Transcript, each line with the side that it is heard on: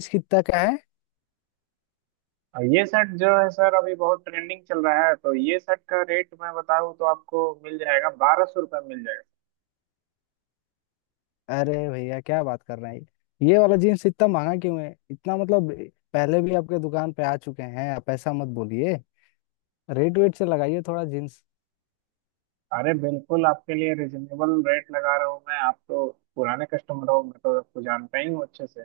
left: Jeans कितना का है?
right: और ये शर्ट जो है सर, अभी बहुत ट्रेंडिंग चल रहा है। तो ये शर्ट का रेट मैं बताऊँ तो आपको मिल जाएगा, 1,200 रुपये मिल जाएगा।
left: अरे भैया क्या बात कर रहे हैं। ये वाला जीन्स इतना महंगा क्यों है, इतना मतलब। पहले भी आपके दुकान पे आ चुके हैं, आप ऐसा मत बोलिए। रेट वेट से लगाइए थोड़ा जीन्स।
right: अरे बिल्कुल आपके लिए रिजनेबल रेट लगा रहा हूँ मैं। आप तो पुराने कस्टमर हो, मैं तो आपको जानता ही हूँ अच्छे से।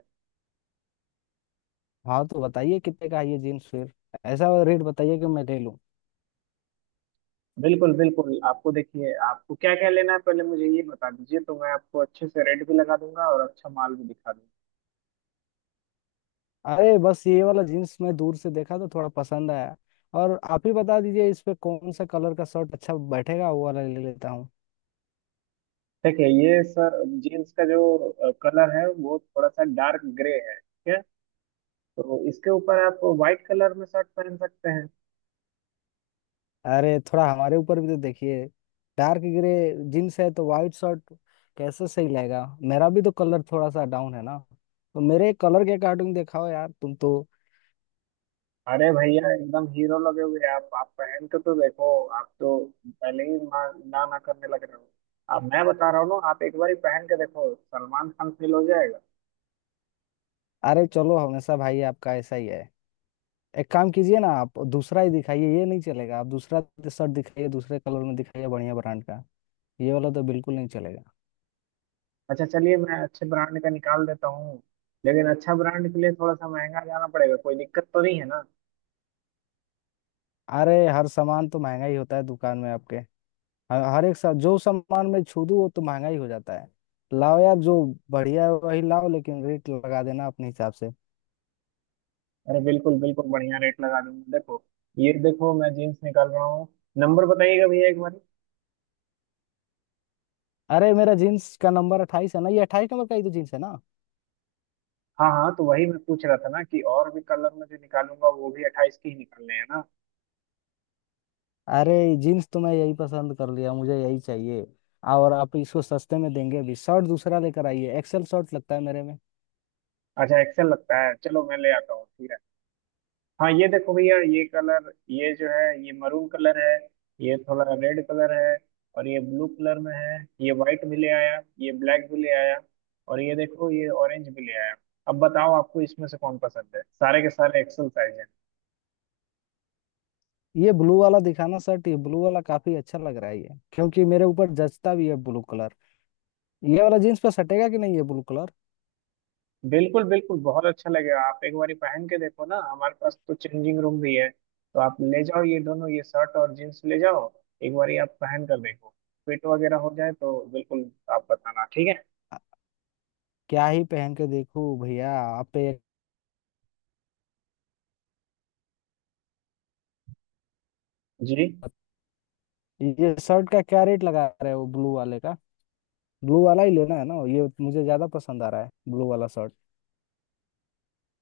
left: हाँ, तो बताइए कितने का है ये जीन्स फिर। ऐसा वाला रेट बताइए कि मैं ले लूँ।
right: बिल्कुल बिल्कुल, आपको देखिए, आपको क्या क्या लेना है पहले मुझे ये बता दीजिए, तो मैं आपको अच्छे से रेट भी लगा दूंगा और अच्छा माल भी दिखा दूंगा।
left: अरे बस ये वाला जीन्स मैं दूर से देखा तो थोड़ा पसंद आया। और आप ही बता दीजिए इस पे कौन सा कलर का शर्ट अच्छा बैठेगा, वो वाला ले लेता हूँ।
right: देखिए ये सर जीन्स का जो कलर है वो थोड़ा सा डार्क ग्रे है, ठीक है? तो इसके ऊपर आप व्हाइट कलर में शर्ट पहन सकते हैं।
left: अरे थोड़ा हमारे ऊपर भी तो देखिए। डार्क ग्रे जीन्स है तो वाइट शर्ट कैसे सही लगेगा? मेरा भी तो कलर थोड़ा सा डाउन है ना, तो मेरे कलर के अकॉर्डिंग दिखाओ यार तुम तो।
right: अरे भैया एकदम हीरो लगे हुए आप पहन के तो देखो। आप तो पहले ही ना ना ना करने लग रहे हो। अब मैं बता रहा हूँ ना, आप एक बार ही पहन के देखो, सलमान खान फील हो जाएगा।
left: अरे चलो, हमेशा भाई आपका ऐसा ही है। एक काम कीजिए ना, आप दूसरा ही दिखाइए, ये नहीं चलेगा। आप दूसरा शर्ट दिखाइए, दूसरे कलर में दिखाइए, बढ़िया ब्रांड का। ये वाला तो बिल्कुल नहीं चलेगा।
right: अच्छा चलिए, मैं अच्छे ब्रांड का निकाल देता हूँ। लेकिन अच्छा ब्रांड के लिए थोड़ा सा महंगा जाना पड़ेगा, कोई दिक्कत तो नहीं है ना?
left: अरे हर सामान तो महंगा ही होता है दुकान में आपके। हर हर एक सब जो सामान में छू दूं वो तो महंगा ही हो जाता है। लाओ यार जो बढ़िया है वही लाओ, लेकिन रेट लगा देना अपने हिसाब से।
right: अरे बिल्कुल बिल्कुल, बढ़िया रेट लगा दूंगा, देखो। ये देखो, मैं जीन्स निकाल रहा हूँ। नंबर बताइएगा भैया एक बार।
left: अरे मेरा जीन्स का नंबर 28 है ना, ये 28 नंबर का ही तो जीन्स है ना।
right: हाँ हाँ, तो वही मैं पूछ रहा था ना कि और भी कलर में जो निकालूंगा वो भी 28 के ही निकालने हैं ना?
left: अरे जीन्स तो मैं यही पसंद कर लिया, मुझे यही चाहिए। और आप इसको सस्ते में देंगे। अभी शर्ट दूसरा लेकर आइए, एक्सेल शर्ट लगता है मेरे में।
right: अच्छा एक्सेल लगता है, चलो मैं ले आता हूँ, ठीक है। हाँ ये देखो भैया, ये कलर, ये जो है ये मरून कलर है। ये थोड़ा रेड कलर है। और ये ब्लू कलर में है। ये वाइट भी ले आया, ये ब्लैक भी ले आया। और ये देखो ये ऑरेंज भी ले आया। अब बताओ आपको इसमें से कौन पसंद है, सारे के सारे एक्सेल साइज।
left: ये ब्लू वाला दिखाना शर्ट, ये ब्लू वाला काफी अच्छा लग रहा है ये, क्योंकि मेरे ऊपर जचता भी है ब्लू कलर। ये वाला जीन्स पे सटेगा कि नहीं ये ब्लू कलर?
right: बिल्कुल बिल्कुल, बहुत अच्छा लगेगा, आप एक बार पहन के देखो ना। हमारे पास तो चेंजिंग रूम भी है, तो आप ले जाओ, ये दोनों, ये शर्ट और जीन्स ले जाओ। एक बार आप पहन कर देखो। फिट वगैरह हो जाए तो बिल्कुल आप बताना, ठीक है।
left: क्या ही पहन के देखूं भैया आप पे।
right: जी।
left: ये शर्ट का क्या रेट लगा रहे हो ब्लू वाले का? ब्लू वाला ही लेना है ना, ये मुझे ज्यादा पसंद आ रहा है ब्लू वाला शर्ट।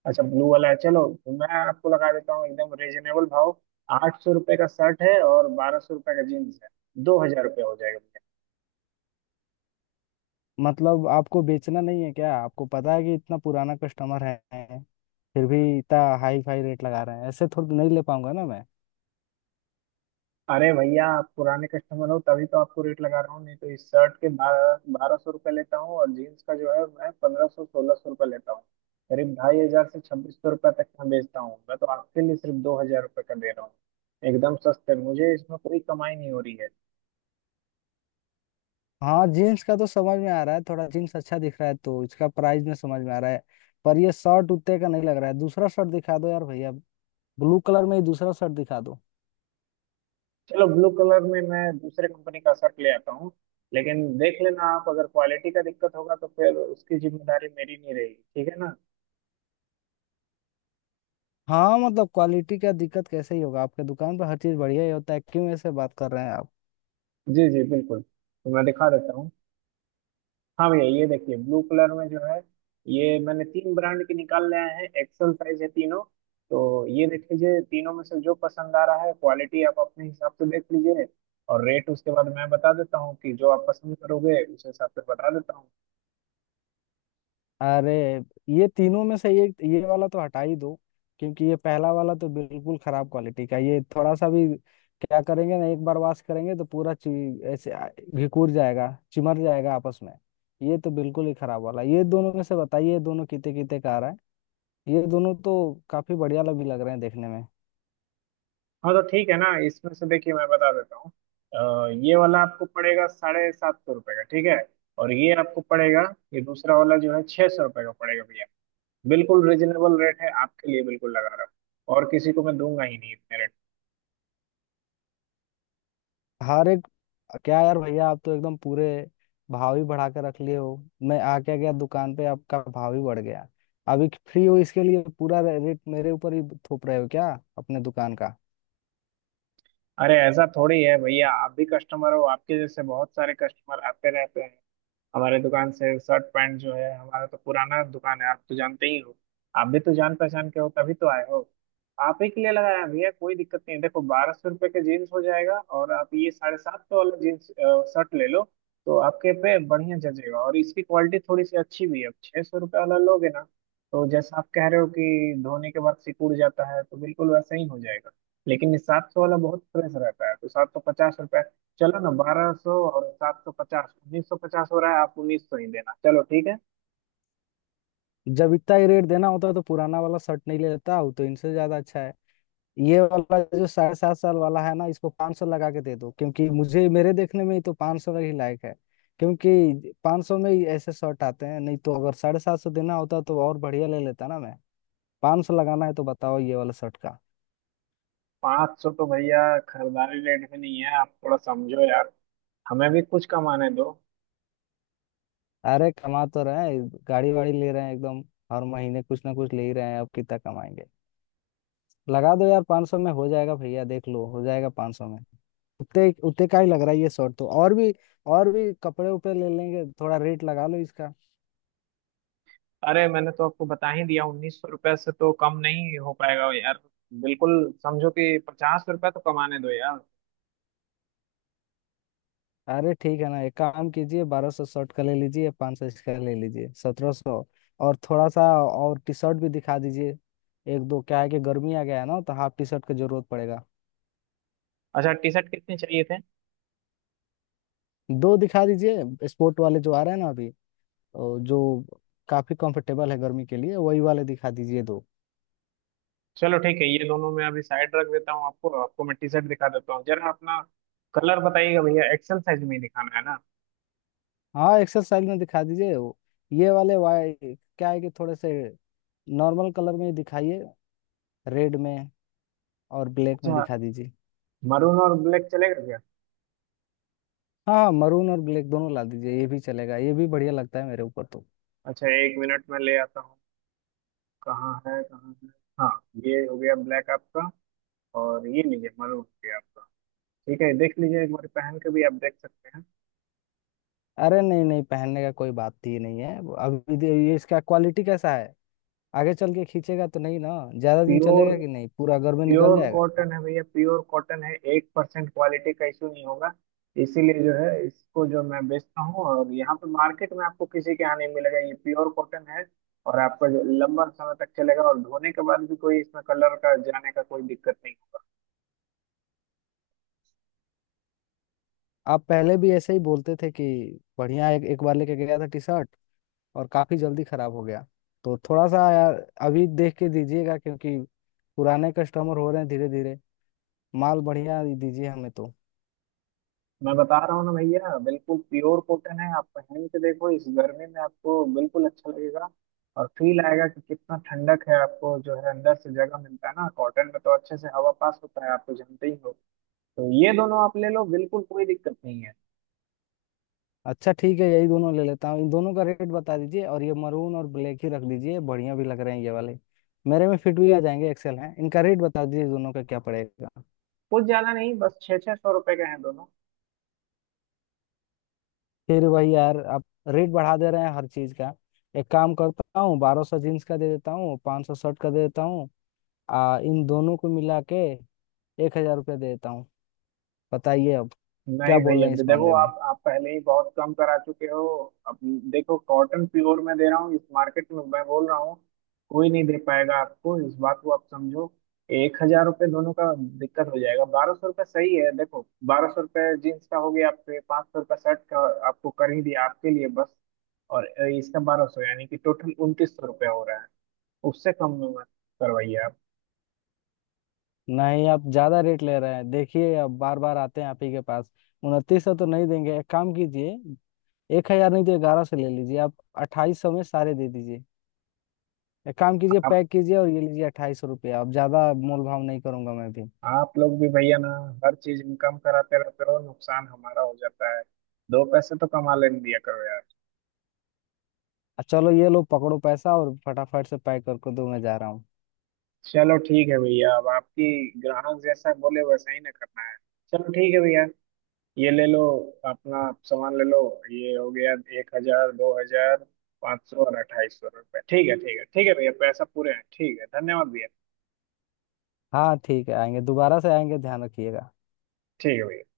right: अच्छा ब्लू वाला है, चलो तो मैं आपको लगा देता हूँ एकदम रीजनेबल भाव। 800 रुपये का शर्ट है और 1,200 रुपये का जीन्स है, 2,000 रुपये हो जाएगा।
left: मतलब आपको बेचना नहीं है क्या? आपको पता है कि इतना पुराना कस्टमर है, फिर भी इतना हाई फाई रेट लगा रहे हैं। ऐसे थोड़ी नहीं ले पाऊंगा ना मैं।
right: अरे भैया, आप पुराने कस्टमर हो तभी तो आपको रेट लगा रहा हूँ, नहीं तो इस शर्ट के बारह बारह सौ रुपये लेता हूँ और जीन्स का जो है मैं 1,500, 1,600 रुपये लेता हूँ। करीब 2,500 से 2,600 रुपये तक मैं बेचता हूँ, मैं तो आपके लिए सिर्फ 2,000 रुपये का दे रहा हूँ एकदम सस्ते। मुझे इसमें कोई कमाई नहीं हो रही है।
left: हाँ, जीन्स का तो समझ में आ रहा है, थोड़ा जीन्स अच्छा दिख रहा है तो इसका प्राइस में समझ में आ रहा है। पर ये शर्ट उतने का नहीं लग रहा है। दूसरा शर्ट दिखा दो यार भैया, ब्लू कलर में ही दूसरा शर्ट दिखा दो।
right: चलो, ब्लू कलर में मैं दूसरे कंपनी का शर्ट ले आता हूँ। लेकिन देख लेना आप, अगर क्वालिटी का दिक्कत होगा तो फिर उसकी जिम्मेदारी मेरी नहीं रहेगी, ठीक है ना?
left: हाँ, मतलब क्वालिटी का दिक्कत कैसे ही होगा आपके दुकान पर? हर चीज बढ़िया ही होता है, क्यों ऐसे बात कर रहे हैं आप।
right: जी जी बिल्कुल, तो मैं दिखा देता हूँ। हाँ भैया ये देखिए, ब्लू कलर में जो है, ये मैंने तीन ब्रांड के निकाल लाए हैं, एक्सेल साइज है तीनों। तो ये देख लीजिए, तीनों में से जो पसंद आ रहा है, क्वालिटी आप अपने हिसाब से देख लीजिए, और रेट उसके बाद मैं बता देता हूँ कि जो आप पसंद करोगे उस हिसाब से बता देता हूँ।
left: अरे ये तीनों में से एक ये वाला तो हटा ही दो, क्योंकि ये पहला वाला तो बिल्कुल खराब क्वालिटी का। ये थोड़ा सा भी क्या करेंगे ना, एक बार वॉश करेंगे तो पूरा घिकुर जाएगा, चिमर जाएगा आपस में। ये तो बिल्कुल ही खराब वाला। ये दोनों में से बताइए ये दोनों कितने कितने का आ रहा है। ये दोनों तो काफी बढ़िया लग भी लग रहे हैं देखने में।
right: हाँ तो ठीक है ना, इसमें से देखिए मैं बता देता हूँ। ये वाला आपको पड़ेगा 750 रुपये का, ठीक है। और ये आपको पड़ेगा, ये दूसरा वाला जो है, 600 रुपये का पड़ेगा भैया। बिल्कुल रिजनेबल रेट है आपके लिए, बिल्कुल लगा रहा हूँ। और किसी को मैं दूंगा ही नहीं इतने।
left: हर एक, क्या यार भैया, आप तो एकदम पूरे भाव ही बढ़ा कर रख लिए हो। मैं आ क्या गया दुकान पे, आपका भाव ही बढ़ गया। अभी फ्री हो इसके लिए, पूरा रेट मेरे ऊपर ही थोप रहे हो क्या अपने दुकान का।
right: अरे ऐसा थोड़ी है भैया, आप भी कस्टमर हो, आपके जैसे बहुत सारे कस्टमर आते रहते हैं। हमारे दुकान से शर्ट पैंट जो है, हमारा तो पुराना दुकान है, आप तो जानते ही हो। आप भी तो जान पहचान के हो तभी तो आए हो। आप ही के लिए लगाया हैं भैया, कोई दिक्कत नहीं है। देखो, 1,200 रुपये का जीन्स हो जाएगा और आप ये 750 वाला जीन्स शर्ट ले लो, तो आपके पे बढ़िया जचेगा और इसकी क्वालिटी थोड़ी सी अच्छी भी है। अब 600 रुपये वाला लोगे ना, तो जैसा आप कह रहे हो कि धोने के बाद सिकुड़ जाता है तो बिल्कुल वैसा ही हो जाएगा। लेकिन ये 700 वाला बहुत फ्रेश रहता है, तो 750 रुपये। चलो ना, 1,200 और 750 1,950 हो रहा है, आप 1,900 ही देना, चलो ठीक है।
left: जब इतना ही रेट देना होता तो पुराना वाला शर्ट नहीं ले लेता हूँ, तो इनसे ज्यादा अच्छा है। ये वाला जो साढ़े सात साल वाला है ना, इसको 500 लगा के दे दो, क्योंकि मुझे मेरे देखने में ही तो 500 ही लायक है। क्योंकि 500 में ही ऐसे शर्ट आते हैं। नहीं तो अगर 750 देना होता तो और बढ़िया ले लेता ना मैं। पाँच सौ लगाना है तो बताओ ये वाला शर्ट का।
right: 500 तो भैया खरीदारी रेट में नहीं है, आप थोड़ा समझो यार, हमें भी कुछ कमाने दो।
left: अरे कमा तो रहे हैं, गाड़ी वाड़ी ले रहे हैं एकदम, हर महीने कुछ ना कुछ ले ही रहे हैं, अब कितना कमाएंगे। लगा दो यार, 500 में हो जाएगा भैया, देख लो हो जाएगा 500 में। उतने उतने का ही लग रहा है ये शर्ट तो। और भी कपड़े उपड़े ले लेंगे, थोड़ा रेट लगा लो इसका।
right: अरे मैंने तो आपको बता ही दिया, 1,900 रुपये से तो कम नहीं हो पाएगा यार। बिल्कुल समझो कि 50 रुपये तो कमाने दो यार।
left: अरे ठीक है ना, एक काम कीजिए, 1200 शर्ट का ले लीजिए, 500 इसका ले लीजिए, 1700। और थोड़ा सा और टी शर्ट भी दिखा दीजिए एक दो। क्या है कि गर्मी आ गया है ना, तो हाफ टी शर्ट की जरूरत पड़ेगा।
right: अच्छा, टी शर्ट कितने चाहिए थे?
left: दो दिखा दीजिए, स्पोर्ट वाले जो आ रहे हैं ना अभी। और जो काफी कंफर्टेबल है गर्मी के लिए, वही वाले दिखा दीजिए दो।
right: चलो ठीक है, ये दोनों मैं अभी साइड रख देता हूँ, आपको आपको मैं टी शर्ट दिखा देता हूँ जरा। अपना कलर बताइएगा भैया, एक्सेल साइज में ही दिखाना है ना?
left: हाँ, एक्सरसाइज में दिखा दीजिए ये वाले वाई। क्या है कि थोड़े से नॉर्मल कलर में ही दिखाइए, रेड में और ब्लैक में
right: अच्छा,
left: दिखा दीजिए।
right: मरून और ब्लैक चलेगा क्या?
left: हाँ हाँ, मरून और ब्लैक दोनों ला दीजिए, ये भी चलेगा, ये भी बढ़िया लगता है मेरे ऊपर तो।
right: अच्छा 1 मिनट में ले आता हूँ। कहाँ है, कहाँ है? हाँ, ये हो गया ब्लैक आपका। और ये लीजिए, मरून हो गया आपका। ठीक है, देख लीजिए, एक बार पहन के भी आप देख सकते हैं।
left: अरे नहीं नहीं, पहनने का कोई बात ही नहीं है। ये इसका क्वालिटी कैसा है? आगे चल के खींचेगा तो नहीं ना? ज्यादा दिन
right: प्योर,
left: चलेगा कि नहीं, पूरा घर में निकल
right: प्योर
left: जाएगा?
right: कॉटन है भैया, प्योर कॉटन है, 1% क्वालिटी का इशू नहीं होगा। इसीलिए जो है इसको जो मैं बेचता हूँ, और यहाँ पे मार्केट में आपको किसी के यहाँ नहीं मिलेगा, ये प्योर कॉटन है। और आपका जो लंबा समय तक चलेगा, और धोने के बाद भी कोई इसमें कलर का जाने का कोई दिक्कत नहीं।
left: आप पहले भी ऐसे ही बोलते थे कि बढ़िया। एक बार लेके गया था टी शर्ट और काफी जल्दी खराब हो गया। तो थोड़ा सा यार अभी देख के दीजिएगा, क्योंकि पुराने कस्टमर हो रहे हैं धीरे धीरे। माल बढ़िया ही दीजिए हमें तो।
right: मैं बता रहा हूँ ना भैया, बिल्कुल प्योर कॉटन है, आप पहन के देखो, इस गर्मी में आपको बिल्कुल अच्छा लगेगा। और फील आएगा कि कितना ठंडक है, आपको जो है अंदर से जगह मिलता है ना, कॉटन में तो अच्छे से हवा पास होता है, आप तो जानते ही हो। तो ये दोनों आप ले लो, बिल्कुल कोई दिक्कत नहीं है।
left: अच्छा ठीक है, यही दोनों ले लेता हूँ, इन दोनों का रेट बता दीजिए। और ये मरून और ब्लैक ही रख दीजिए, बढ़िया भी लग रहे हैं ये वाले, मेरे में फिट भी आ जाएंगे, एक्सेल हैं। इनका रेट बता दीजिए, दोनों का क्या पड़ेगा।
right: कुछ ज्यादा नहीं, बस 600-600 रुपए के हैं दोनों।
left: फिर वही यार आप, रेट बढ़ा दे रहे हैं हर चीज का। एक काम करता हूँ, 1200 जीन्स का दे देता हूँ, 500 शर्ट का दे देता हूँ। इन दोनों को मिला के 1000 रुपया देता हूँ, बताइए अब।
right: नहीं
left: क्या बोल
right: भाई,
left: रहे हैं
right: अभी
left: इस
right: देखो,
left: मामले में?
right: आप पहले ही बहुत कम करा चुके हो। अब देखो, कॉटन प्योर में दे रहा हूँ, इस मार्केट में मैं बोल रहा हूँ कोई नहीं दे पाएगा आपको, इस बात को आप समझो। 1,000 रुपये दोनों का दिक्कत हो जाएगा, 1,200 रुपये सही है, देखो। बारह सौ रुपये जीन्स का हो गया आपके, 500 रुपये शर्ट का आपको कर ही दिया आपके लिए, बस। और इसका बारह सौ, यानी कि टोटल 2,900 रुपये हो रहा है, उससे कम में मत करवाइए
left: नहीं, आप ज्यादा रेट ले रहे हैं, देखिए अब बार बार आते हैं आप ही के पास। 2900 तो नहीं देंगे। एक काम कीजिए, 1000 नहीं तो 1100 ले लीजिए आप, 2800 में सारे दे दीजिए। एक काम कीजिए,
right: आप
left: पैक कीजिए और ये लीजिए 2800 रुपया। अब ज्यादा मोल भाव नहीं करूंगा मैं भी।
right: आप लोग भी भैया ना, हर चीज इनकम कराते रहते हो, नुकसान हमारा हो जाता है। दो पैसे तो कमा लेने दिया करो यार।
left: चलो ये लो पकड़ो पैसा और फटाफट से पैक करके दो, मैं जा रहा हूँ।
right: चलो ठीक है भैया, अब आपकी, ग्राहक जैसा बोले वैसा ही ना करना है। चलो ठीक है भैया, ये ले लो, अपना सामान ले लो। ये हो गया, 1,000, 2,000, 500 और 2,800 रुपये। ठीक है ठीक है ठीक है भैया, पैसा पूरे हैं, ठीक है, धन्यवाद भैया।
left: हाँ ठीक है, आएंगे दोबारा से, आएंगे, ध्यान रखिएगा।
right: ठीक है भैया।